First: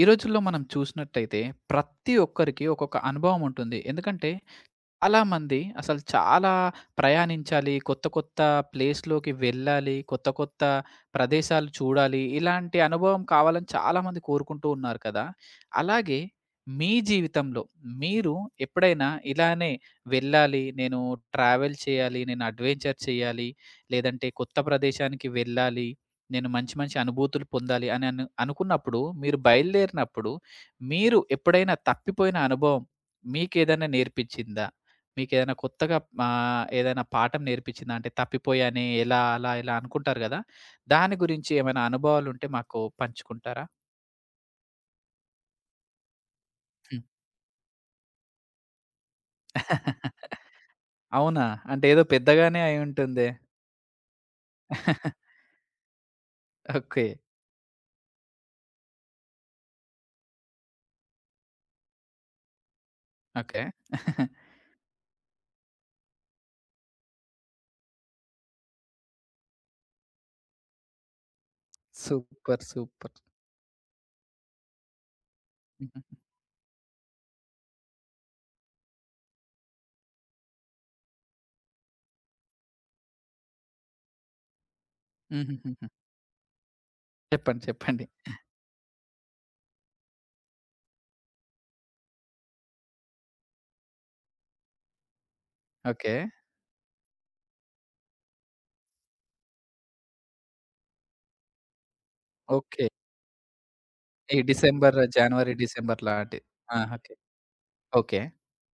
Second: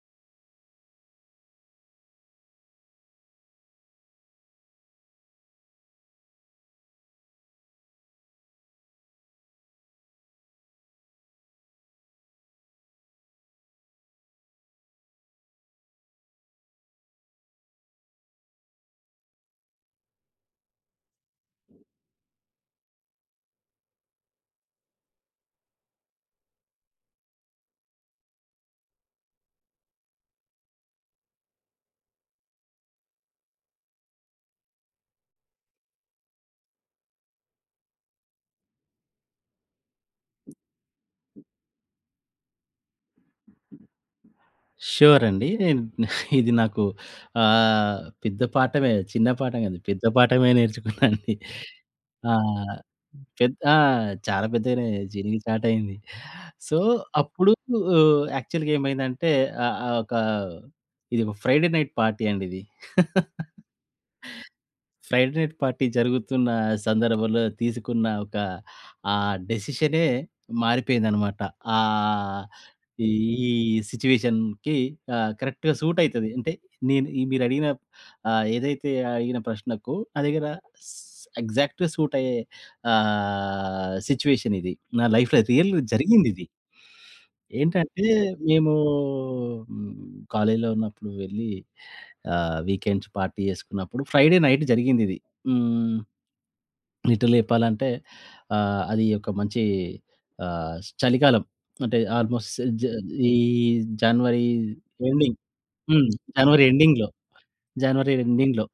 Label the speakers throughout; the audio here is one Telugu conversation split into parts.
Speaker 1: ఈ రోజుల్లో మనం చూసినట్టయితే ప్రతి ఒక్కరికి ఒక్కొక్క అనుభవం ఉంటుంది. ఎందుకంటే చాలా మంది అసలు చాలా ప్రయాణించాలి. కొత్త, కొత్త ప్లేస్‌లోకి వెళ్ళాలి. కొత్త, కొత్త ప్రదేశాలు చూడాలి. ఇలాంటి అనుభవం కావాలని చాలామంది కోరుకుంటూ ఉన్నారు కదా! అలాగే మీ జీవితంలో మీరు ఎప్పుడైనా ఇలానే వెళ్ళాలి, నేను ట్రావెల్ చేయాలి, నేను అడ్వెంచర్ చేయాలి, లేదంటే కొత్త ప్రదేశానికి వెళ్ళాలి, నేను మంచి, మంచి అనుభూతులు పొందాలి అని అనుకున్నప్పుడు మీరు బయలుదేరినప్పుడు మీరు ఎప్పుడైనా తప్పిపోయిన అనుభవం మీకేదైనా నేర్పించిందా? మీకేదైనా కొత్తగా ఏదైనా పాఠం నేర్పించిందా? అంటే తప్పిపోయానే ఎలా, అలా, ఇలా అనుకుంటారు గదా! దాని గురించి ఏమైనా అనుభవాలుంటే మాకు పంచుకుంటారా?
Speaker 2: ష్యూర్ అండి. ఇది నాకు
Speaker 1: హ్మ్.
Speaker 2: పెద్ద పాఠమే చిన్న పాఠం కాదు. పెద్ద పాఠమే నేర్చుకున్నా అండి.
Speaker 1: అవునా? అంటే ఏదో పెద్దగానే
Speaker 2: ఆహ్,
Speaker 1: అయి ఉంటుందే.
Speaker 2: పెద్ ఆ! చాలా పెద్దగానే చినిగి చాటయింది. So,
Speaker 1: okay.
Speaker 2: అప్పుడు యాక్చువల్‌గా ఏమైందంటే ఆహ్, ఆహ్, ఒక ఇది ఒక ఫ్రైడే నైట్ పార్టీ అండి ఇది.
Speaker 1: ఓకే.
Speaker 2: ఫ్రైడే నైట్ పార్టీ జరుగుతున్న సందర్భంలో తీసుకున్న ఒక ఆ డెసిషనే మారిపోయిందనమాట. ఆహ్,
Speaker 1: సూపర్.
Speaker 2: ఈ
Speaker 1: సూపర్.
Speaker 2: ఈ సిట్యుయేషన్‌కి కరెక్ట్‌గా సూట్
Speaker 1: హుహు.
Speaker 2: అయితది. అంటే నేను ఈ మీరడిగిన ఏదైతే అడిగిన ప్రశ్నకు నా దగ్గర స్ ఎగ్జాక్ట్‌గా సూట్ అయ్యే సిట్యుయేషన్ ఇది. నా లైఫ్‌లో రియల్
Speaker 1: హుహుహుహు.
Speaker 2: జరిగిందిది.
Speaker 1: చెప్పండి. చెప్పండి.
Speaker 2: ఏంటంటే మేము హ్మ్, కాలేజీలో ఉన్నప్పుడు వెళ్ళి వీకెండ్స్ పార్టీ చేసుకున్నప్పుడు ఫ్రైడే నైట్ జరిగిందిది. హ్మ్.
Speaker 1: ఓకే.
Speaker 2: లిటరల్లీ చెప్పాలంటే అది ఒక మంచి ఆహ్, చలికాలం. అంటే ఆల్‌మోస్ట్ జ
Speaker 1: ఓకే.
Speaker 2: ఈ
Speaker 1: ఈ
Speaker 2: జనవరి
Speaker 1: డిసెంబర్,
Speaker 2: ఎండింగ్.
Speaker 1: జనవరి, డిసెంబర్
Speaker 2: హ్మ్.
Speaker 1: లాంటి
Speaker 2: జనవరి
Speaker 1: ఆ!
Speaker 2: ఎండింగ్‌లో.
Speaker 1: ఓకే.
Speaker 2: జనవరి
Speaker 1: ఓకే.
Speaker 2: ఎండింగ్‌లో.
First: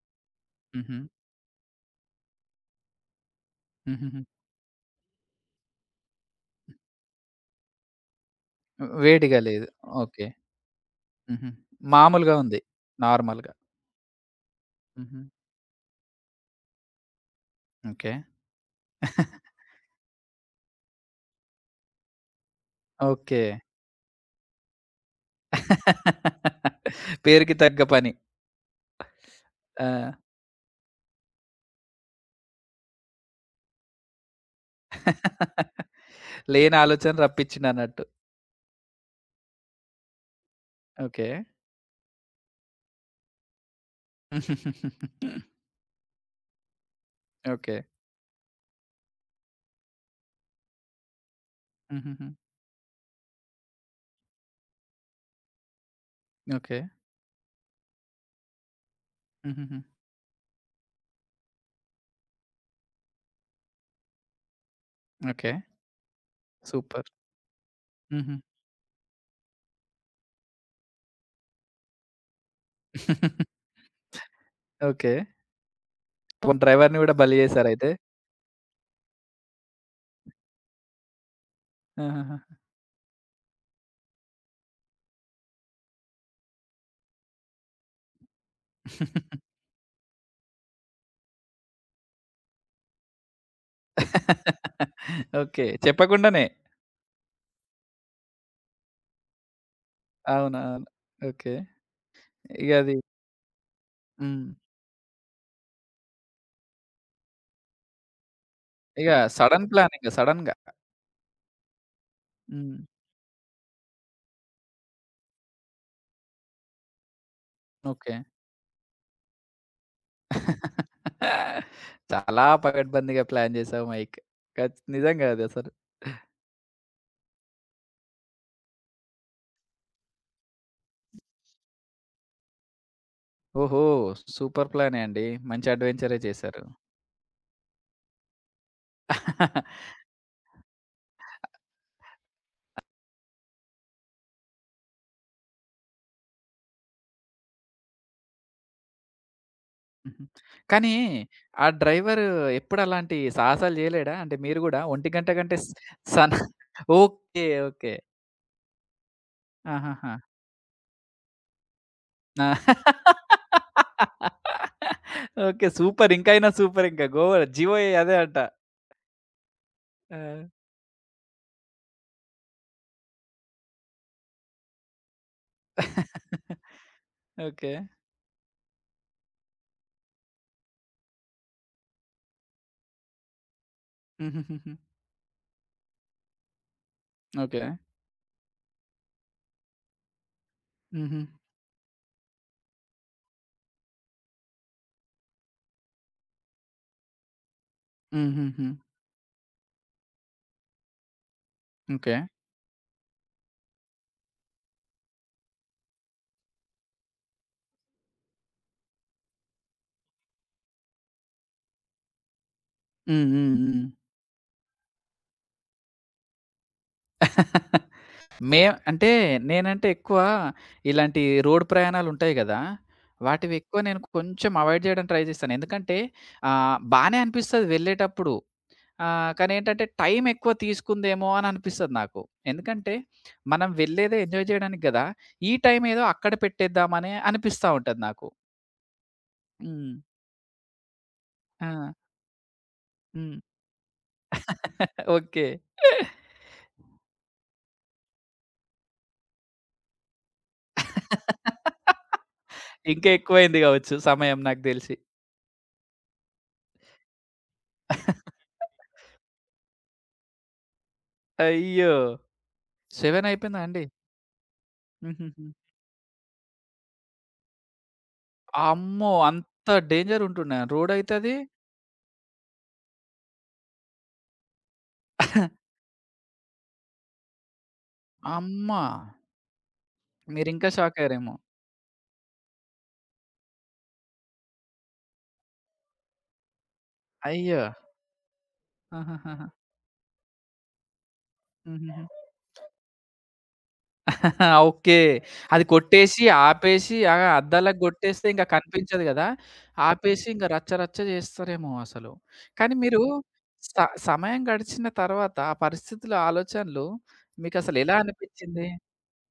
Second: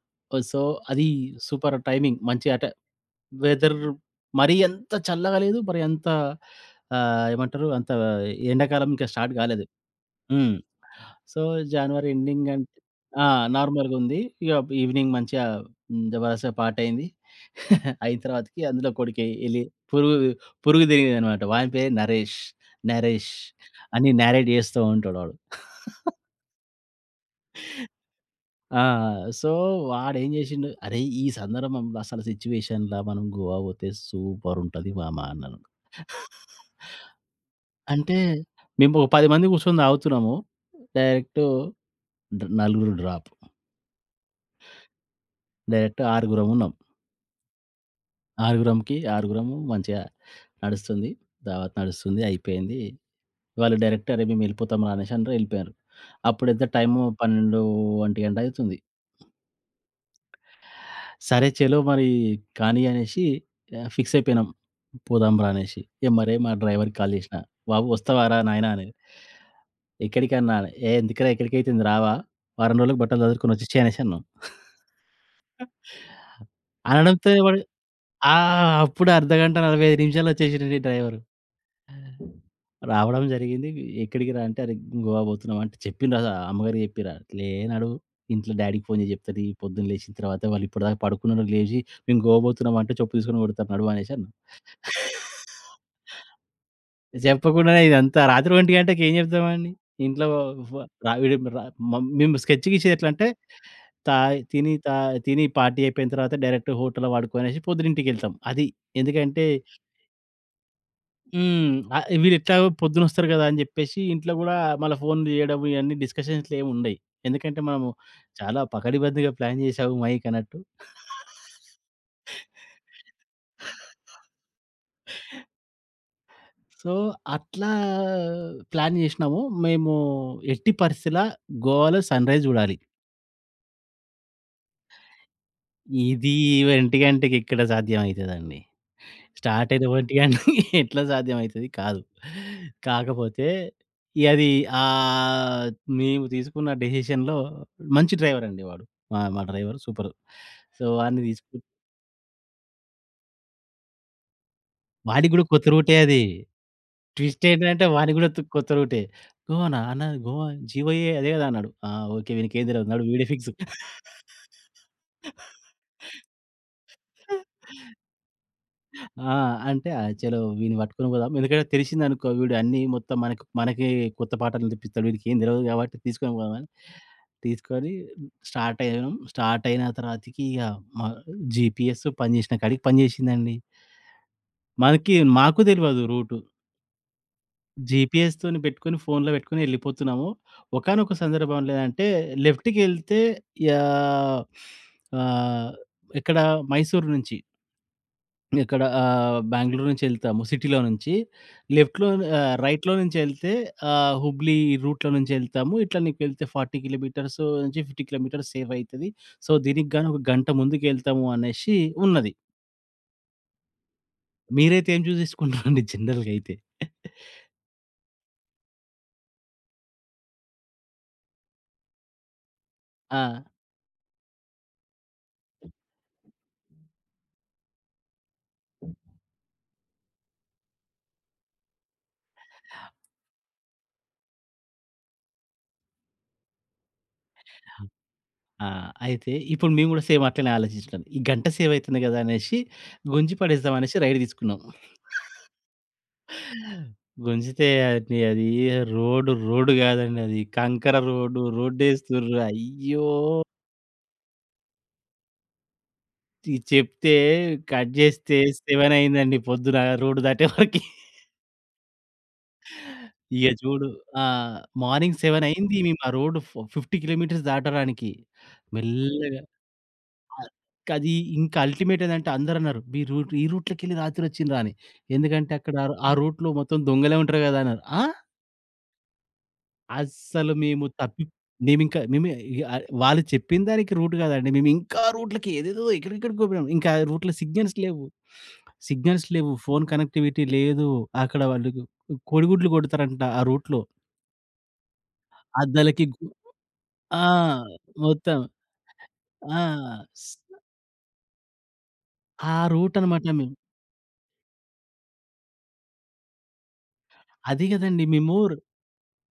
Speaker 2: సో,
Speaker 1: హుహు.
Speaker 2: అది సూపర్ టైమింగ్. మంచి అంటే వెదర్
Speaker 1: హుహుహు.
Speaker 2: మరీ అంత చల్లగా లేదు. మరి అంత ఏమంటారు అంత ఎండాకాలం ఇంకా స్టార్ట్
Speaker 1: వేడిగా
Speaker 2: కాలేదు.
Speaker 1: లేదు. ఓకే.
Speaker 2: హ్మ్. సో,
Speaker 1: హుహు.
Speaker 2: జనవరి
Speaker 1: మామూలుగా
Speaker 2: ఎండింగ్
Speaker 1: ఉంది.
Speaker 2: అంటే ఆ!
Speaker 1: నార్మల్‌గా.
Speaker 2: నార్మల్‌గుంది. ఇగ ఈవినింగ్
Speaker 1: హుహు.
Speaker 2: మంచిగా జబర్దస్త్ పాటయింది.
Speaker 1: ఓకే.
Speaker 2: అయిన తర్వాతకి అందులో కొడుకి ఎలి పురుగు పురుగు తిరిగిందనమాట. వాని పేరు నరేష్. నరేష్
Speaker 1: ఓకే.
Speaker 2: అని నేరేట్ చేస్తూ ఉంటాడు వాడు.
Speaker 1: పేరుకి తగ్గ పని.
Speaker 2: ఆ! సో,
Speaker 1: ఆ!
Speaker 2: వాడేం చేసిండు, "అరేయ్! ఈ సందర్భంలో అసలు సిట్యుయేషన్‌లా మనం గోవా పోతే సూపరుంటది మామ" అన్నాను.
Speaker 1: లేని ఆలోచన రప్పించిండన్నట్టు.
Speaker 2: అంటే మేము ఒక 10 మంది కూర్చొని తాగుతున్నాము.
Speaker 1: ఓకే.
Speaker 2: డైరెక్ట్ డ్ నలుగురు డ్రాప్. డైరెక్ట్ ఆరుగురమున్నాం.
Speaker 1: ఓకే.
Speaker 2: ఆరుగురంకి ఆరుగురము మంచిగా నడుస్తుంది. దావత్ నడుస్తుంది.
Speaker 1: హుహుహు.
Speaker 2: అయిపోయింది. వాళ్ళు డైరెక్ట్ "అరే! మేమెళ్ళిపోతాం రా" అనేసి అనరు ఎళ్ళిపోయారు. అప్పుడెంత
Speaker 1: ఓకే.
Speaker 2: టైము 12, 1 గంట అయితుంది.
Speaker 1: హుహుహు.
Speaker 2: సరే చలో మరి కానీ అనేసి ఫిక్స్ అయిపోయినాం. పోదాం రా
Speaker 1: ఓకే.
Speaker 2: అనేసి. ఇగ మరే మా డ్రైవర్‌కి
Speaker 1: సూపర్.
Speaker 2: కాల్ చేసినా. "బాబు
Speaker 1: హుహు.
Speaker 2: వస్తావారా నాయనా" అని. "ఎక్కడికన్నా" అని. "ఏ ఎందుకురా ఎక్కడికైతుంది రావా? వారం రోజులకు బట్టలు సదురుకొని వచ్చేసేయ్" అనేసి అన్నాం.
Speaker 1: ఓకే. పోనీ డ్రైవర్‌ని గూడా
Speaker 2: అనడంతో
Speaker 1: బలి
Speaker 2: వాడు
Speaker 1: చేసారయితే.
Speaker 2: ఆ! అప్పుడు అర్ధగంట, 45 నిమిషాల్లో వచ్చేసిండండి డ్రైవరు.
Speaker 1: ఆహాహా!
Speaker 2: రావడం జరిగింది. ఎక్కడికి రా అంటే, "అరె! గోవా పోతున్నాం" అంటే చెప్పిన్రా అమ్మగారికి చెప్పిర్రా. "లే నడువు ఇంట్లో డ్యాడీకి ఫోన్ చేసి చెప్తా తీ. పొద్దున్న లేచిన తర్వాత వాళ్ళు ఇప్పటిదాకా పడుకున్నోళ్ళు లేచి మేము గోవా పోతున్నాం అంటే చెప్పు తీసుకొని కొడతారు నడువు" అనేసి అన్నా.
Speaker 1: ఓకే. చెప్పకుండానే.
Speaker 2: చెప్పకుండానే ఇదంతా రాత్రి 1 గంటకి ఏం చెప్తామండి? ఇంట్లో ఫ
Speaker 1: అవునవును.
Speaker 2: రా వీడు
Speaker 1: ఓకే.
Speaker 2: రా మమ్ మేము స్కెచ్
Speaker 1: ఇగ
Speaker 2: గీసేది
Speaker 1: అది
Speaker 2: ఎట్లంటే తా
Speaker 1: హ్మ్.
Speaker 2: తిని తా తిని పార్టీ అయిపోయిన తర్వాత డైరెక్ట్ హోటల్‌లో పడుకోనేసి పొద్దున ఇంటికెళ్తాం. అది.
Speaker 1: ఇగ
Speaker 2: ఎందుకంటే
Speaker 1: సడెన్ ప్లానింగ్ సడెన్‌గా.
Speaker 2: హ్మ్. వీళ్ళెట్లాగో
Speaker 1: హ్మ్.
Speaker 2: పొద్దునొస్తారు గదా! అని జెప్పేసి ఇంట్లో గూడా మళ్ళా ఫోన్లు జేయడం ఇయన్నీ డిస్కషన్స్‌లేముండయి. ఎందుకంటే మనము
Speaker 1: ఓకే.
Speaker 2: చాలా పకడ్బందీగా ప్లాన్ జేసాము మైక్ అన్నట్టు.
Speaker 1: చాలా పకడ్బందీగా ప్లాన్ చేసావు మైక్. ఖచ్ నిజంగా అదసలు.
Speaker 2: సో, అట్లా ప్లాన్ జేసినాము. మేము ఎట్టి పరిస్థితిలా గోవాలో సన్‌రైజ్ జూడాలి.
Speaker 1: ఓహో! సూపర్ ప్లానే అండి. మంచి అడ్వెంచరే
Speaker 2: ఇది
Speaker 1: చేశారు.
Speaker 2: 1 గంటకి ఎక్కడ సాధ్యమైతదండి? స్టార్ట్ అయితే ఒకటి గానీ ఎట్లా సాధ్యమైతది? కాదు. కాకపోతే ఇగ అది ఆహ్, మేము తీసుకున్న డెసిషన్‌లో మంచి డ్రైవరండి వాడు. మా మా డ్రైవర్ సూపరు.
Speaker 1: హుహు.
Speaker 2: సో,
Speaker 1: కానీ
Speaker 2: వాడిని తీసుకు
Speaker 1: ఆ డ్రైవరు ఎప్పుడలాంటి సాహసాలు జేయలేడా? అంటే మీరు గూడా ఒంటి గంట
Speaker 2: వాడికి గూడా
Speaker 1: కంటే
Speaker 2: కొత్త
Speaker 1: స్
Speaker 2: రూటే అది.
Speaker 1: సన
Speaker 2: ట్విస్ట్
Speaker 1: ఓకే.
Speaker 2: ఏంటంటే
Speaker 1: ఓకే.
Speaker 2: వాడికి గూడా కొత్త రూటే. "గోవానా? అన్న
Speaker 1: ఆహాహా!
Speaker 2: గోవా జీవోయే అదే గదా!" అన్నాడు. "ఆ! ఓకే.
Speaker 1: ఆ!
Speaker 2: వీనికేం తెలవదు. నడు వీడే ఫిక్స్."
Speaker 1: ఓకే. సూపర్. ఇంకైనా సూపర్ ఇంక. గోవా జీవో అదే అంట.
Speaker 2: ఆ! అంటే ఆ!
Speaker 1: ఆ!
Speaker 2: చలో వీడిని పట్టుకొని పోదాం. ఎందుకంటే తెలిసిందనుకో వీడు అన్నీ మొత్తం మనకు మనకే కొత్త పాటలు తెప్పిస్తాడు. వీడికి ఏం తెలవదు కాబట్టి తీసుకొని పోదామని
Speaker 1: ఓకే.
Speaker 2: తీసుకొని స్టార్ట్ అయ్యాం. స్టార్ట్ అయిన తర్వాతకి ఇగ మా జీపీఎస్ పనిచేసిన కాడికి పనిచేసిందండి.
Speaker 1: హుహుహుహు.
Speaker 2: మనకి మాకు తెలవదు రూటు.
Speaker 1: ఓకే.
Speaker 2: జీపీఎస్‌తోని పెట్టుకొని ఫోన్‌లో పెట్టుకొని ఎళ్ళిపోతున్నాము. ఒకానొక
Speaker 1: హుహు.
Speaker 2: సందర్భంలో ఏదంటే లెఫ్ట్‌కెళ్తే యాహ్! ఆహ్, ఇక్కడ మైసూరు నుంచి
Speaker 1: హుహుహు.
Speaker 2: ఇక్కడ బెంగుళూరు నుంచి ఎళ్తాము సిటీలో నుంచి. లెఫ్ట్‌లో
Speaker 1: ఓకే.
Speaker 2: రైట్‌లో నుంచి ఎళ్తే హుబ్లీ రూట్‌లో నుంచి ఎళ్తాము. ఇట్లా నీకు వెళ్తే 40 కిలోమీటర్స్ నుంచి 50 కిలోమీటర్స్ సేవ్ అయితది. సో, దీనికి గాను ఒక గంట ముందుకెళ్తాము అనేసి ఉన్నది.
Speaker 1: హ్మ్. హ్మ్. హ్మ్.
Speaker 2: మీరైతే ఏం చేసుకున్నారండి జనరల్‌గా అయితే?
Speaker 1: మే అంటే నేనంటే ఎక్కువ ఇలాంటి రోడ్ ప్రయాణాలుంటాయి గదా!
Speaker 2: ఆ!
Speaker 1: వాటివి ఎక్కువ నేను కొంచెం అవాయిడ్ జేయడం ట్రై జేస్తాను. ఎందుకంటే బానే అనిపిస్తది వెళ్ళేటప్పుడు. కానీ ఏంటంటే టైం ఎక్కువ తీసుకుందేమో అని అనిపిస్తది నాకు. ఎందుకంటే మనం వెళ్ళేదే ఎంజాయ్ జేయడానికి గదా! ఈ టైం ఏదో అక్కడ పెట్టేద్దామనే అనిపిస్తా ఉంటది నాకు.
Speaker 2: ఆ! అయితే ఇప్పుడు మేము
Speaker 1: హ్మ్.
Speaker 2: గూడా సేమ్ అట్లనే ఆలోచించినాం. ఈ గంట
Speaker 1: ఆ!
Speaker 2: సేవ్ అయితుంది గదా! అనేసి గుంజి
Speaker 1: హ్మ్.
Speaker 2: పడేద్దాం అనేసి రైడ్ తీసుకున్నాం.
Speaker 1: ఓకే.
Speaker 2: గుంజితే అది అది రోడ్ రోడ్ గాదండి అది. కంకర రోడ్డు. రోడ్డేస్తుర్రు. అయ్యో!
Speaker 1: ఇంకా ఎక్కువైంది గావచ్చు సమయం నాకు దెలిసి.
Speaker 2: ఇది చెప్తే కట్ జేస్తే 7 అయిందండి పొద్దున రోడ్డు దాటే వరకి.
Speaker 1: అయ్యో! 7
Speaker 2: ఇగ
Speaker 1: అయిపోయిందా అండి?
Speaker 2: చూడు ఆ! మార్నింగ్ 7
Speaker 1: హుహుహు.
Speaker 2: అయింది మేము ఆ రోడ్డు 50 కిలోమీటర్స్ దాటడానికి.
Speaker 1: అమ్మో!
Speaker 2: మెల్లగా
Speaker 1: అంత డేంజర్
Speaker 2: ఆహ్,
Speaker 1: ఉంటుండే
Speaker 2: అది
Speaker 1: రోడయితే అది?
Speaker 2: ఇంకా అల్టిమేట్ ఏదంటే అందరన్నారు, "మీరు ఈ రూట్‌లోకెళ్ళి రాత్రి వచ్చిండ్రా" అని. ఎందుకంటే అక్కడ ఆ రూట్‌లో మొత్తం దొంగలే ఉంటారు గదా! అన్నారు. ఆ!
Speaker 1: అమ్మ!
Speaker 2: అస్సలు
Speaker 1: మీరింకా
Speaker 2: మేము
Speaker 1: షాక్
Speaker 2: తప్పి
Speaker 1: అయ్యారేమో!
Speaker 2: మేమింకా మేము ఇగ వాళ్ళు చెప్పిన దానికి రూట్ కాదండి. మేము ఇంకా రూట్లకి ఏదేదో ఎక్కడెక్కడికో పోయినాం. ఇంకా రూట్‌లో
Speaker 1: అయ్యో!
Speaker 2: సిగ్నల్స్ లేవు. సిగ్నల్స్
Speaker 1: ఆహాహాహా!
Speaker 2: లేవు. ఫోను కనెక్టివిటీ లేదు. అక్కడ వాళ్ళు
Speaker 1: హుహుహు.
Speaker 2: కోడిగుడ్లు కొడతారంట ఆ రూట్‌లో.
Speaker 1: ఓకే. అది
Speaker 2: అద్దాలకి
Speaker 1: కొట్టేసి,
Speaker 2: గు
Speaker 1: ఆపేసి ఆ
Speaker 2: ఆ!
Speaker 1: అద్దాలకు కొట్టేస్తే
Speaker 2: మొత్తం.
Speaker 1: ఇంక కనిపించదు గదా!
Speaker 2: ఆ!
Speaker 1: ఆపేసి
Speaker 2: స్
Speaker 1: ఇంక రచ్చ రచ్చ చేస్తారేమో అసలు.
Speaker 2: ఆ
Speaker 1: కానీ
Speaker 2: రూట్
Speaker 1: మీరు
Speaker 2: అనమాట మేము.
Speaker 1: స సమయం గడిచిన తర్వాత ఆ పరిస్థితుల ఆలోచనలు
Speaker 2: అది
Speaker 1: మీకసలు ఎలా
Speaker 2: కదండీ! మేము
Speaker 1: అనిపించింది?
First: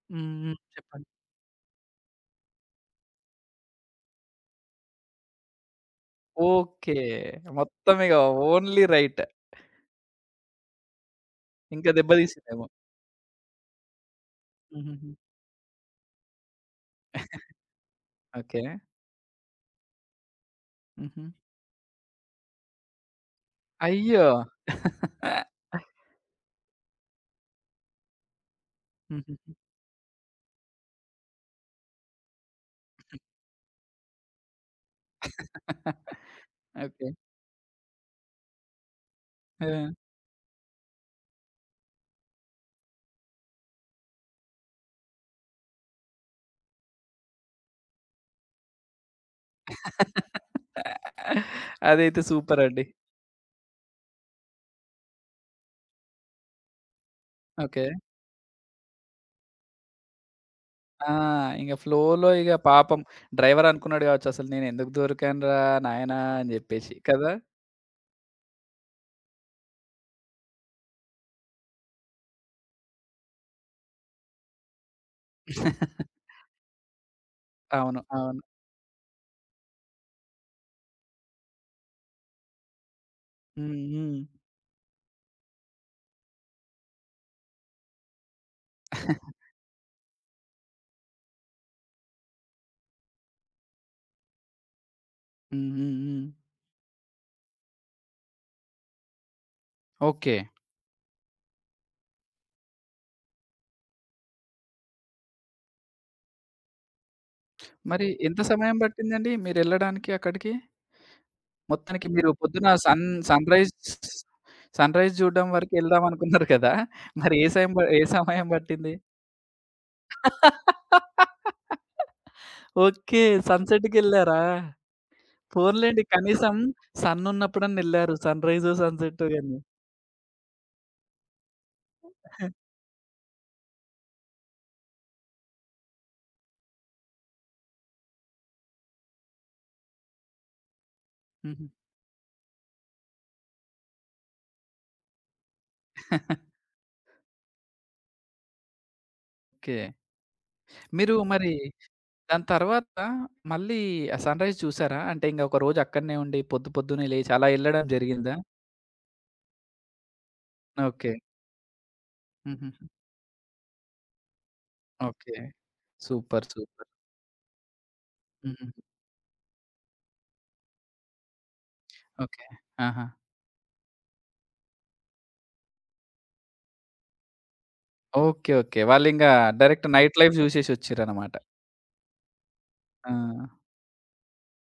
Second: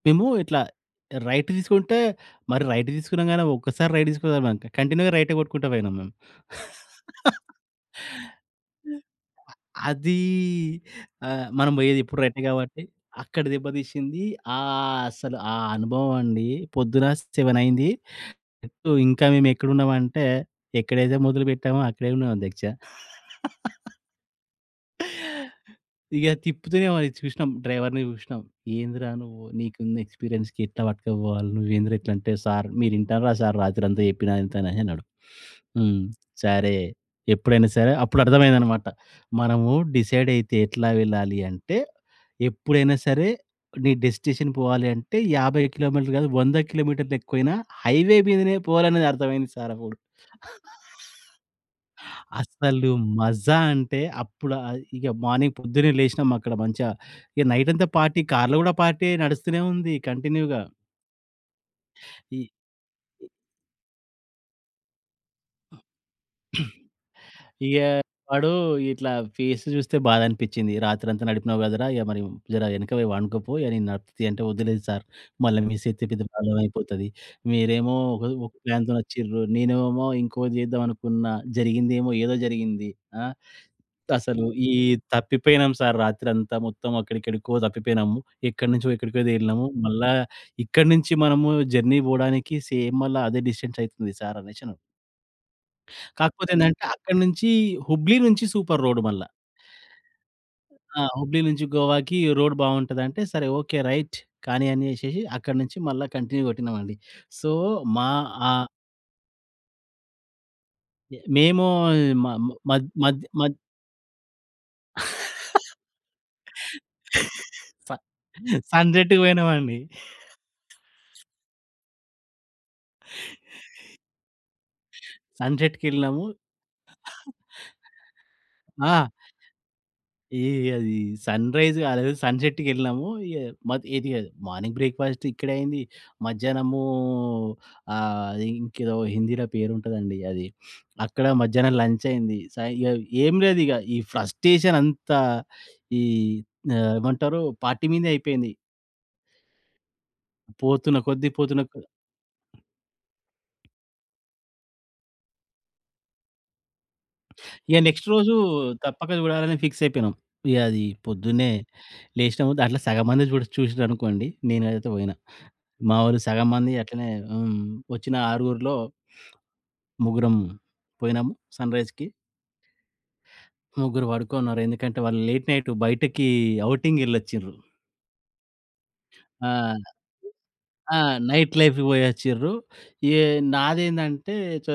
Speaker 2: మేము
Speaker 1: హ్మ్. హ్మ్.
Speaker 2: ఇట్లా
Speaker 1: చెప్పండి.
Speaker 2: రైట్ తీసుకుంటే, మరి రైట్ తీసుకున్నాం గాని ఒక్కసారి రైట్ తీసుకోలేదు మేం. కంటిన్యూ‌గా రైటే కొట్టుకుంటా పోయినాం మేము.
Speaker 1: ఓకే. మొత్తం ఇగ ఓన్లీ రైట్.
Speaker 2: అది మనం
Speaker 1: ఇంకా
Speaker 2: పోయేది
Speaker 1: దెబ్బ
Speaker 2: ఎప్పుడు రైటే
Speaker 1: తీసిందేమో.
Speaker 2: కాబట్టి, అక్కడ దెబ్బతీసింది.
Speaker 1: హుహుహు.
Speaker 2: అసలు ఆ అనుభవం అండి. పొద్దున 7 అయింది.
Speaker 1: ఓకే.
Speaker 2: సో ఇంకా మేము ఎక్కడున్నామంటే, ఎక్కడైతే
Speaker 1: హుహు.
Speaker 2: మొదలుపెట్టామో అక్కడే ఉన్నాం అధ్యక్ష.
Speaker 1: అయ్యో!
Speaker 2: ఇగ తిప్పుతూనే మరి చూసినాం. డ్రైవర్‌ని చూసినాం. "ఏందిరా నువ్వు
Speaker 1: హుహుహు.
Speaker 2: నీకున్న ఎక్స్‌పీరియన్స్‌కి ఎట్లా పట్టుకపోవాలి? నువ్వేందిరా ఇట్లంటే" "సార్ మీరు ఇంటారా సార్ రాత్రంతా చెప్పినా ఇంతని" అని అన్నాడు. హ్మ్. సరే.
Speaker 1: ఓకే.
Speaker 2: ఎప్పుడైనా సరే అప్పుడు అర్థమైందనమాట.
Speaker 1: ఆ!
Speaker 2: మనము డిసైడ్ అయితే ఎట్లా వెళ్ళాలి అంటే, ఎప్పుడైనా సరే నీ డెస్టినేషన్ పోవాలి అంటే 50 కిలోమీటర్లు కాదు 100 కిలోమీటర్లు ఎక్కువైనా హైవే మీదనే పోవాలనేది అర్థమైంది సార్ అప్పుడు.
Speaker 1: అదైతే సూపర్ అండి.
Speaker 2: అస్సలు మజా అంటే అప్పుడు ఇగ మార్నింగ్ పొద్దున్నే లేసినాం అక్కడ మంచిగా. ఇగ నైట్
Speaker 1: ఓకే.
Speaker 2: అంతా పార్టీ, కార్‌లో గూడా పార్టీయే నడుస్తూనే ఉంది కంటిన్యూ‌గా.
Speaker 1: ఆ! ఇంగ ఫ్లోలో
Speaker 2: ఇ
Speaker 1: ఇగ పాపం డ్రైవర్ అనుకున్నాడు కావచ్చు అసలు నేనెందుకు దొరికానురా నాయనా అని జెప్పేసి. కదా!
Speaker 2: ఇగ వాడు ఇట్లా ఫేస్ జూస్తే బాధ అనిపిచ్చింది. "రాత్రంతా నడిపినావు గదరా! ఇగ మరి జర వెనక పోయి పండుకోపో. ఇగ నేను నడుపుతీ" అంటే, "వద్దులేదు సార్ మళ్ళా మీ సేత్తే పెద్ద ప్రాబ్లమ్ అయిపోతది. మీరేమో
Speaker 1: అవును.
Speaker 2: ఒక
Speaker 1: అవును.
Speaker 2: ఒక ప్లాన్‌తోనొచ్చిర్రు. నేనేమో ఇంకోటి చేద్దాం అనుకున్నా. జరిగిందేమో ఏదో జరిగింది. ఆ!"
Speaker 1: హ్మ్. హ్మ్.
Speaker 2: అసలు ఈ తప్పిపోయినాం సార్ రాత్రంతా మొత్తం అక్కడికెక్కడికో తప్పిపోయినాము. ఎక్కడి నుంచో ఎక్కడికో తేలినాము. మళ్ళా ఇక్కడి నుంచి మనము జర్నీ పోవడానికి సేమ్ మళ్ళా అదే డిస్టెన్స్ అయితుంది సార్ అనేసి అన్నాడు.
Speaker 1: హ్మ్. హ్మ్. హ్మ్.
Speaker 2: కాకపోతే ఏందంటే అక్కడి నుంచి హుబ్లీ నుంచి సూపర్ రోడ్ మళ్ళా.
Speaker 1: ఓకే.
Speaker 2: ఆ! హుబ్లీ నుంచి గోవాకి రోడ్ బావుంటదంటే సరే ఓకే. రైట్ కానీ అనేసేసి అక్కడి నుంచి మళ్ళా కంటిన్యూ కొట్టినామండి. సో,
Speaker 1: మరి
Speaker 2: మా
Speaker 1: ఎంత
Speaker 2: ఆహ్,
Speaker 1: సమయం పట్టిందండి మీరెళ్ళడానికి అక్కడికి?
Speaker 2: మేము
Speaker 1: మొత్తానికి
Speaker 2: మ
Speaker 1: మీరు పొద్దున
Speaker 2: మద్ మద్ మద్
Speaker 1: సన్‌రైజ్ సన్‌రైజ్ జూడడం వరకు ఎళ్దామనుకున్నారు కదా! మరి
Speaker 2: స
Speaker 1: ఏ సమయం పట్టింది?
Speaker 2: సన్‌సెట్‌కి పోయినామండి.
Speaker 1: ఓకే. సన్‌సెట్‌కెళ్లారా? పోన్లెండి
Speaker 2: సన్‌సెట్‌కెళ్ళినాము.
Speaker 1: కనీసం సన్నున్నప్పుడన్నా ఎళ్లారు. సన్‌రైజో,
Speaker 2: ఆ!
Speaker 1: సన్‌సెట్టో గాని.
Speaker 2: ఈ అది సన్‌రైజ్ అదేదో సన్‌సెట్‌కెళ్ళినాము. ఇగ మద్ ఇది మార్నింగ్ బ్రేక్‌ఫాస్ట్ ఇక్కడే అయింది. మధ్యాహ్నము అది ఇంకేదో హిందీలో పేరుంటదండి అది. అక్కడ
Speaker 1: హుహు.
Speaker 2: మధ్యాహ్నం లంచ్ అయింది. సాయి ఇగ ఏం లేదు ఇగ ఈ ఫ్రస్ట్రేషన్ అంతా ఈ ఏమంటారు పార్టీ మీదే అయిపోయింది.
Speaker 1: ఓకే.
Speaker 2: పోతున్న
Speaker 1: మీరు
Speaker 2: కొద్దీ
Speaker 1: మరి
Speaker 2: పోతున్న కొ
Speaker 1: దాని తర్వాత మళ్ళీ ఆ సన్‌రైజ్ చూసారా? అంటే ఇంక ఒక రోజు అక్కడనే ఉండి పొద్దు పొద్దున్నే లేచి అలా
Speaker 2: ఇగ
Speaker 1: ఎళ్ళడం
Speaker 2: నెక్స్ట్ రోజు
Speaker 1: జరిగిందా?
Speaker 2: తప్పక చూడాలని ఫిక్స్ అయిపోయినాం. ఇగ అది
Speaker 1: ఓకే.
Speaker 2: పొద్దున్నే లేసినాము దాంట్లో
Speaker 1: హుహుహు.
Speaker 2: సగం మంది చూసిర్రనుకోండి. నేనైతే పోయినా.
Speaker 1: ఓకే.
Speaker 2: మా వోళ్ళు
Speaker 1: సూపర్.
Speaker 2: సగం మంది
Speaker 1: సూపర్.
Speaker 2: అట్లనే హ్మ్. వచ్చిన
Speaker 1: హుహు.
Speaker 2: ఆరుగురిలో ముగ్గురం పోయినాము సన్‌రైజ్‌కి.
Speaker 1: ఓకే. ఆహా!
Speaker 2: ముగ్గురు పడుకున్నారు. ఎందుకంటే వాళ్ళు లేట్ నైట్ బయటకి ఔటింగ్ ఎళ్లొచ్చిర్రు.
Speaker 1: ఓకే. ఓకే. వాళ్ళింకా
Speaker 2: ఆ!
Speaker 1: డైరెక్ట్ నైట్ లైఫ్ జూసేసి
Speaker 2: ఆ!
Speaker 1: ఒచ్చిర్రనమాట.
Speaker 2: నైట్ లైఫ్‌కి పోయొచ్చిర్రు.
Speaker 1: ఆ!
Speaker 2: ఏ నాదేందంటే చ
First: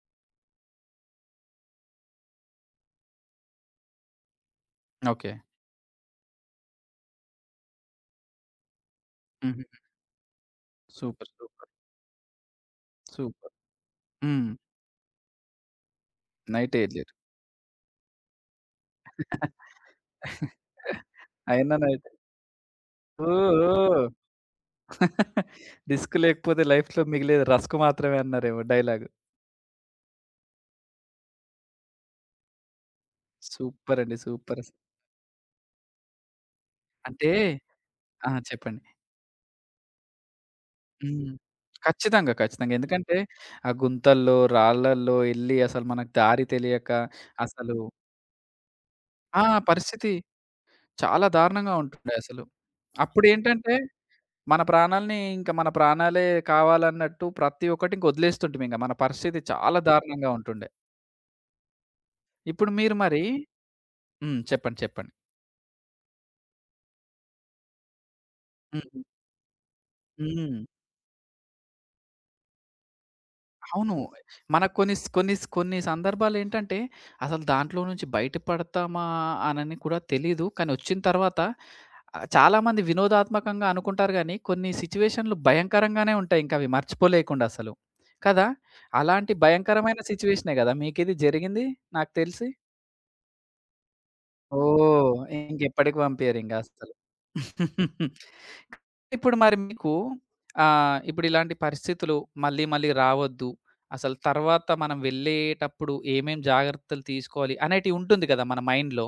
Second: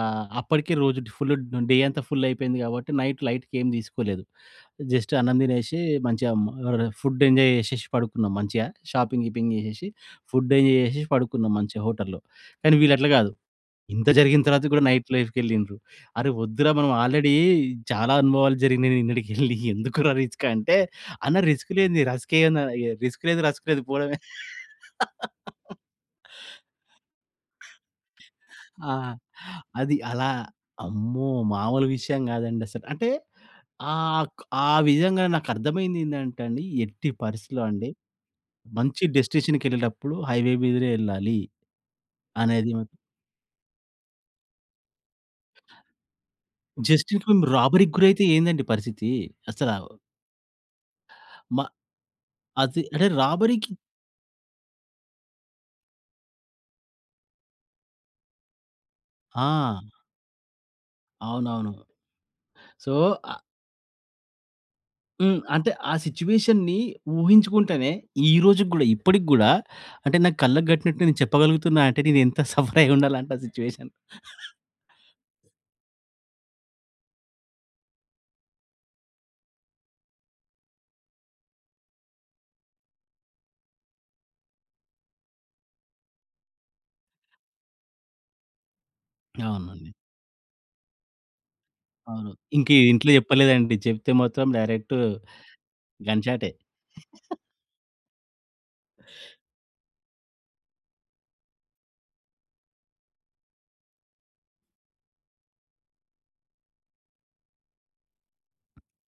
Speaker 2: అప్పటికే రోజు ఫుల్ డే అంతా ఫుల్ అయిపోయింది కాబట్టి నైట్ లైట్‌గా ఏం తీసుకోలేదు. Just
Speaker 1: okay.
Speaker 2: అన్నం తినేసి మంచిగా మ ర ఫుడ్ ఎంజాయ్ చేసేసి పడుకున్నాం మంచిగా. షాపింగ్, గీపింగ్
Speaker 1: హుహు.
Speaker 2: చేసేసి ఫుడ్ ఎంజాయ్ చేసేసి
Speaker 1: సూపర్.
Speaker 2: పడుకున్నాం
Speaker 1: సూపర్.
Speaker 2: మంచిగా హోటల్‌లో. కానీ వీళ్ళట్లా కాదు.
Speaker 1: సూపర్.
Speaker 2: ఇంత జరిగిన
Speaker 1: హ్మ్.
Speaker 2: తర్వాత గూడా నైట్ లైఫ్‌కెళ్ళిండ్రు. అరె! వద్దురా
Speaker 1: నైటే
Speaker 2: మనం
Speaker 1: యెళ్ళిర్రు.
Speaker 2: ఆల్రెడీ చాలా అనుభవాలు జరిగినాయి నిన్నడికెళ్ళి ఎందుకురా రిస్క్ అంటే, అన్న రిస్క్
Speaker 1: అయినా
Speaker 2: లేనిది
Speaker 1: నైట్.
Speaker 2: రస్కేయన రిస్క్ లేదు,
Speaker 1: ఓహ్!
Speaker 2: రస్క్ లేదు
Speaker 1: ఓహ్!
Speaker 2: పోవడమే.
Speaker 1: డిస్క్ లేకపోతే లైఫ్‌లో మిగిలేది రస్కు మాత్రమే అన్నారేమో
Speaker 2: ఆ!
Speaker 1: డైలాగు.
Speaker 2: అది అలా అమ్మో! మామూలు విషయం గాదండసలు. అంటే
Speaker 1: సూపరండి.
Speaker 2: ఆహ్,
Speaker 1: సూపర్
Speaker 2: ఆ
Speaker 1: అసలు.
Speaker 2: విధంగా నాకర్థమైంది ఏందంటే అండి, ఎట్టి
Speaker 1: అంటే
Speaker 2: పరిస్థితిలో అండి
Speaker 1: ఆ! చెప్పండి.
Speaker 2: మంచి డెస్టినేషన్‌కెళ్ళేటప్పుడు హైవే మీదనే
Speaker 1: హ్మ్.
Speaker 2: ఎళ్ళాలి
Speaker 1: ఖచ్చితంగా.
Speaker 2: అనేది
Speaker 1: ఖచ్చితంగా.
Speaker 2: మాత్రం
Speaker 1: ఎందుకంటే, ఆ గుంతల్లో, రాళ్ళల్లో యెళ్లి అసలు మనకు దారి తెలియక
Speaker 2: జస్ట్ ఇప్పుడు మేము
Speaker 1: అసలు
Speaker 2: రాబరీకి గురైతే ఏందండి పరిస్థితి?
Speaker 1: ఆ!
Speaker 2: అసల
Speaker 1: పరిస్థితి చాలా
Speaker 2: మ
Speaker 1: దారుణంగా ఉంటుండే అసలు.
Speaker 2: అది అంటే రాబరీకి
Speaker 1: అప్పుడేంటంటే, మన ప్రాణాల్ని ఇంక మన ప్రాణాలే కావాలన్నట్టు ప్రతి ఒక్కటి ఇంక వదిలేస్తుంటిమి ఇంక. మన పరిస్థితి
Speaker 2: ఆ!
Speaker 1: చాలా దారుణంగా ఉంటుండే.
Speaker 2: అవునవును.
Speaker 1: ఇప్పుడు
Speaker 2: సో,
Speaker 1: మీరు మరి
Speaker 2: ఆహ్,
Speaker 1: హ్మ్. చెప్పండి. చెప్పండి.
Speaker 2: హ్మ్. అంటే ఆ సిట్యుయేషన్‌ని ఊహించుకుంటేనే ఈ రోజుకి గూడా,
Speaker 1: హ్మ్.
Speaker 2: ఇప్పటికి గూడా అంటే నా
Speaker 1: హ్మ్.
Speaker 2: కళ్ళకి కట్టినట్టు నేను చెప్పగలుగుతున్నా అంటే నేను ఎంత సఫర్ అయి ఉండాలంటే ఆ సిట్యుయేషన్.
Speaker 1: అవును. మనకు కొన్ని సందర్భాలేంటంటే, అసలు దాంట్లో నుంచి బయట పడతామా అనని కూడా తెలీదు. కానీ వచ్చిన తర్వాత చాలామంది వినోదాత్మకంగా అనుకుంటారు గానీ, కొన్ని సిట్యుయేషన్‌లు భయంకరంగానే ఉంటాయి ఇంకవి మర్చిపోలేకుండా అసలు. కదా! అలాంటి
Speaker 2: అవునండి.
Speaker 1: భయంకరమైన సిట్యుయేషనే గదా! మీకిది జరిగింది నాకు
Speaker 2: అవును.
Speaker 1: తెలిసి?
Speaker 2: ఇంక ఇంట్లో చెప్పలేదండి. చెప్తే మాత్రం డైరెక్ట్
Speaker 1: ఓహ్! ఇంకెప్పటికి
Speaker 2: గన్ షాటే.
Speaker 1: పంపియరింక అసలు. ఇప్పుడు మరి మీకు ఇప్పుడు ఇలాంటి పరిస్థితులు మళ్ళీ, మళ్ళీ రావద్దు. అసలు తర్వాత మనం వెళ్ళేటప్పుడు ఏమేం జాగ్రత్తలు తీసుకోవాలి అనేటివి ఉంటుంది కదా! మన మైండ్‌లో.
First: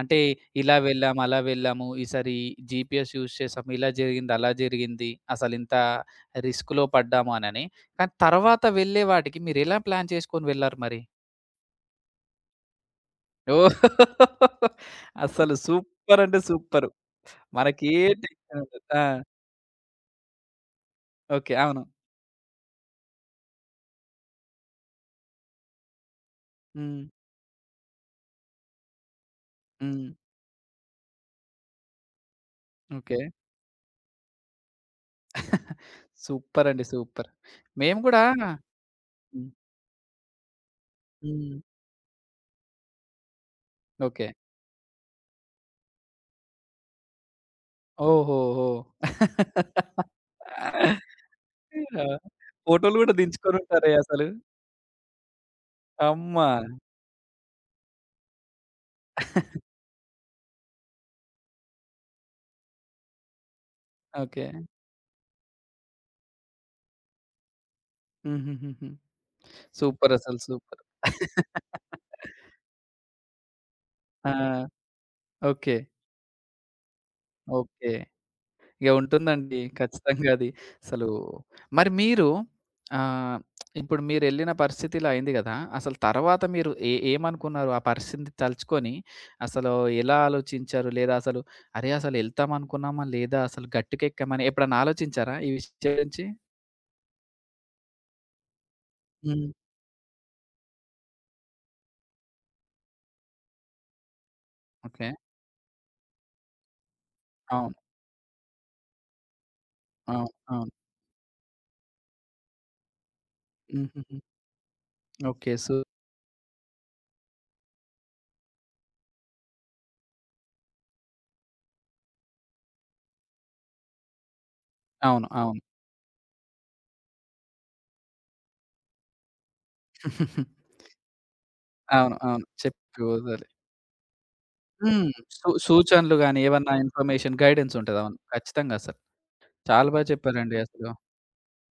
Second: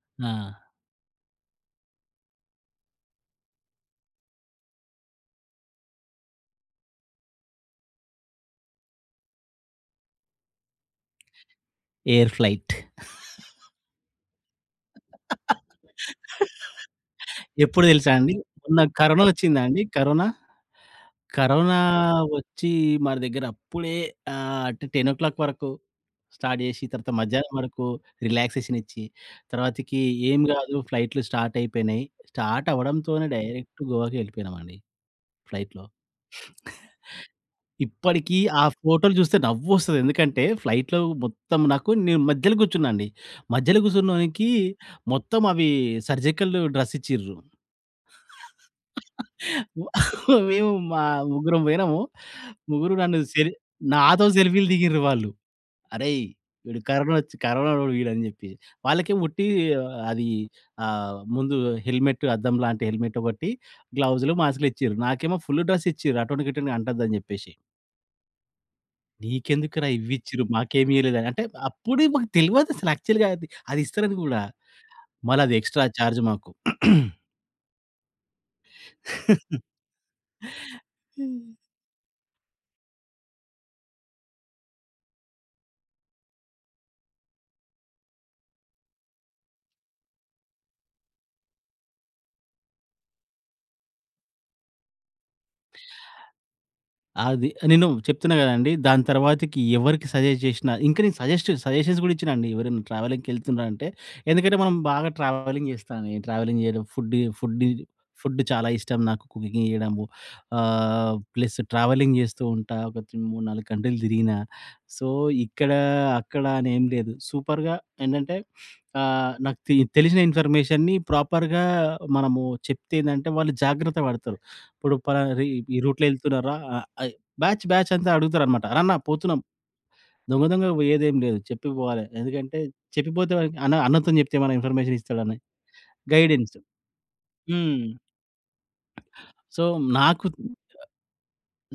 Speaker 1: అంటే
Speaker 2: ఆ!
Speaker 1: ఇలా వెళ్ళాము, అలా వెళ్ళాము. ఈసారి జీపీఎస్ యూజ్ చేసాము. ఇలా జరిగింది, అలా జరిగింది. అసలింత రిస్క్‌లో పడ్డాము అనని. కానీ తర్వాత వెళ్ళే వాటికి మీరెలా ప్లాన్ చేసుకొని వెళ్లారు మరి?
Speaker 2: Air flight.
Speaker 1: ఓహ్! అసలు సూపర్ అంటే సూపరు.
Speaker 2: ఎప్పుడు
Speaker 1: మనకి ఏ
Speaker 2: తెలుసా అండి?
Speaker 1: టెన్షన్ ఉండదు.
Speaker 2: మొన్న
Speaker 1: ఆ!
Speaker 2: కరోనా వచ్చిందా అండి? కరోనా?
Speaker 1: ఓకే.
Speaker 2: కరోనా
Speaker 1: అవును.
Speaker 2: వచ్చి మన దగ్గర అప్పుడే అంటే 10 వరకు స్టార్ట్ జేసి,
Speaker 1: హ్మ్.
Speaker 2: తర్వాత మధ్యాహ్నం వరకు రిలాక్సేషన్ ఇచ్చి, తర్వాతకి
Speaker 1: హ్మ్.
Speaker 2: ఏం గాదు ఫ్లైట్‌లు స్టార్ట్ అయిపోయినాయి. Start
Speaker 1: okay.
Speaker 2: అవ్వడంతోనే డైరెక్ట్ గోవాకి ఎళ్ళిపోయినామండి ఫ్లైట్‌లో.
Speaker 1: సూపర్ అండి. సూపర్. మేము గూడా
Speaker 2: ఇప్పటికి ఆ ఫోటోలు జూస్తే
Speaker 1: హ్మ్.
Speaker 2: నవ్వొస్తది. ఎందుకంటే ఫ్లైట్‌లో
Speaker 1: హ్మ్.
Speaker 2: మొత్తం నాకు నేను మధ్యలో గూర్చున్నా అండి. మధ్యలో
Speaker 1: ఓకే.
Speaker 2: గూర్చున్నోనికి మొత్తం అవి సర్జికల్ డ్రెస్ ఇచ్చిర్రు.
Speaker 1: ఓహోహో!
Speaker 2: మేము మా ముగ్గురం పోయినాము.
Speaker 1: ఆ!
Speaker 2: ముగ్గురు
Speaker 1: ఫోటోలు గూడా
Speaker 2: నన్ను సెల్
Speaker 1: దించుకొనుంటారే అసలు.
Speaker 2: నాతో సెల్ఫీలు దిగిర్రు వాళ్ళు. "అరేయ్!
Speaker 1: అమ్మా!
Speaker 2: వీడు కరోనా వచ్చి కరోనాోడు వీడని" చెప్పి. వాళ్ళకేమో ఉట్టి అది ముందు హెల్మెట్ అద్దం లాంటి హెల్మెట్ ఒకటి, గ్లౌజులు,
Speaker 1: ఓకే.
Speaker 2: మాస్కులు ఇచ్చిర్రు. నాకేమో ఫుల్ డ్రెస్ ఇచ్చిర్రు అటోనికి ఇటోనికి అంటద్దని చెప్పేసి.
Speaker 1: హుహుహుహు.
Speaker 2: "నీకెందుకురా
Speaker 1: సూపరసలు
Speaker 2: ఇవ్విచ్చిర్రు
Speaker 1: సూపర్.
Speaker 2: మాకేమి ఇయ్యలేదని" అంటే అప్పుడే మాకు తెలవదసలు యాక్చువల్‌గా అది అది ఇస్తారని
Speaker 1: ఆ!
Speaker 2: గూడా. మళ్ళా అది
Speaker 1: ఓకే.
Speaker 2: ఎక్స్‌ట్రా చార్జ్ మాకు.
Speaker 1: ఓకే. ఇక ఉంటుందండి. ఖచ్చితంగా అది. అసలు మరి మీరు ఆహ్, ఇప్పుడు మీరెళ్ళిన పరిస్థితి ఇలా అయింది గదా! అసలు తర్వాత మీరు ఏమనుకున్నారు? ఆ పరిస్థితిని తలుచుకొని అసలు ఎలా ఆలోచించారు? లేదా అసలు అరే! అసలు ఎళ్తాం అనుకున్నామా? లేదా అసలు గట్టుకెక్కామని ఎప్పుడన్నా ఆలోచించారా ఈ విషయం గురించి?
Speaker 2: అది నేను చెప్తున్నా గదండీ! దాని
Speaker 1: హ్మ్.
Speaker 2: తర్వాతకి ఎవరికి సజెస్ట్ జేషినా ఇంకా నేను సజెస్ట్ సజెషన్స్ గూడా ఇచ్చినా అండి. ఎవరైనా ట్రావెలింగ్‌కి ఎళ్తున్నారంటే ఎందుకంటే మనం
Speaker 1: ఓకే.
Speaker 2: బాగా ట్రావెలింగ్ జేస్తాను. ఈ ట్రావెలింగ్ జేయడం ఫుడ్ ఫుడ్
Speaker 1: అవును.
Speaker 2: ఫుడ్ చాలా ఇష్టం నాకు కుకింగ్ జేయడము.
Speaker 1: అవును. అవును.
Speaker 2: ప్లస్ ట్రావెలింగ్ జేస్తూ ఉంటా. ఒక 3, 4 కంట్రీలు
Speaker 1: హుహుహు.
Speaker 2: తిరిగినా. So,
Speaker 1: okay.
Speaker 2: ఇక్కడ, అక్కడ అని ఏం లేదు. సూపర్‌గా ఏంటంటే నాకు తెలిసిన ఇన్ఫర్మేషన్‌ని ప్రాపర్‌గా మనము చెప్తే ఏందంటే వాళ్ళు జాగ్రత్త పడతారు. ఇప్పుడు
Speaker 1: అవును.
Speaker 2: పలానా
Speaker 1: అవును.
Speaker 2: ఈ రూట్‌లో ఎళ్తున్నారా? ఆహ్, అయ్ బ్యాచ్ బ్యాచ్ అంతా అడుగుతారనమాట. "అన్న పోతున్నాం. దొంగ దొంగగా పోయేదేం లేదు. చెప్పి పోవాలి.
Speaker 1: అవును. అవును.
Speaker 2: ఎందుకంటే
Speaker 1: చెప్పి
Speaker 2: చెప్పిపోతే
Speaker 1: వదిలి
Speaker 2: వాడికి అన్న అన్నతోని చెప్తే ఏమైనా ఇన్ఫర్మేషన్
Speaker 1: హ్మ్.
Speaker 2: ఇస్తాడని."
Speaker 1: సూచనలు గాని,
Speaker 2: గైడెన్స్.
Speaker 1: ఏవన్నా ఇన్ఫర్మేషన్ గైడెన్స్
Speaker 2: హ్మ్.
Speaker 1: ఉంటది. అవును. ఖచ్చితంగా అసలు.
Speaker 2: సో,
Speaker 1: చాలా
Speaker 2: నాకు
Speaker 1: చెప్పారండి అసలు.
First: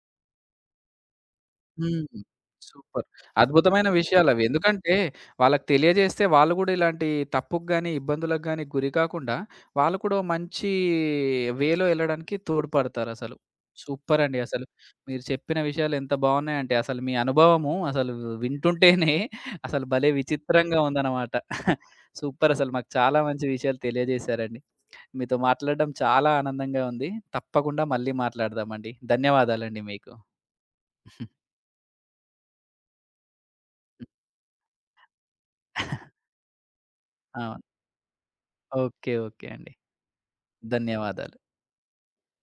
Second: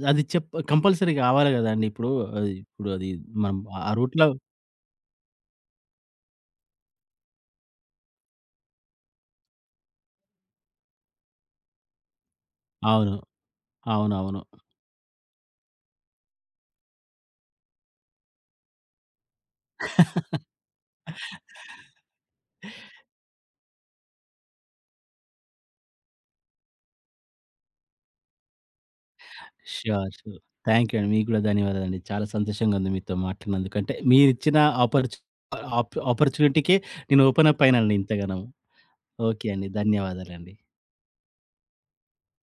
Speaker 2: అది కంపల్సరీ కావాలి కదండీ!
Speaker 1: హ్మ్.
Speaker 2: ఇప్పుడు అది ఇప్పుడు
Speaker 1: సూపర్.
Speaker 2: అది మనం
Speaker 1: అద్భుతమైన
Speaker 2: ఆ రూట్‌లో
Speaker 1: విషయాలవి. ఎందుకంటే, వాళ్ళకి తెలియజేస్తే వాళ్ళు గూడా ఇలాంటి తప్పుకు గాని, ఇబ్బందులకు గాని గురి కాకుండా, వాళ్ళు కూడా ఓ మంచి వేలో ఎళ్ళడానికి
Speaker 2: అవును.
Speaker 1: తోడ్పడతారసలు. సూపరండి
Speaker 2: అవునవును.
Speaker 1: అసలు. మీరు చెప్పిన విషయాలు ఎంత బావున్నాయంటే, అసలు మీ అనుభవము అసలు వింటుంటేనే అసలు భలే విచిత్రంగా ఉందనమాట. సూపర్ అసలు మాకు చాలా మంచి విషయాలు తెలియజేశారండి. మీతో మాట్లాడడం చాలా ఆనందంగా ఉంది. తప్పకుండా మళ్ళీ మాట్లాడదామండి. ధన్యవాదాలండి
Speaker 2: ష్యూర్.
Speaker 1: మీకు.
Speaker 2: ష్యూర్. థ్యాంక్ యూ అండి. మీకు కూడా ధన్యవాదాలండి. చాలా సంతోషంగా ఉంది మీతో మాట్లాడినందుకు. అంటే మీరిచ్చిన ఆపర్చు ఆపర్చునిటీకే నేను
Speaker 1: ఆ!
Speaker 2: ఓపెనప్ అయినానండి ఇంతగనం.
Speaker 1: ఓకే. ఓకే
Speaker 2: ఓకే అండి.
Speaker 1: అండి.
Speaker 2: ధన్యవాదాలండి.
Speaker 1: ధన్యవాదాలు.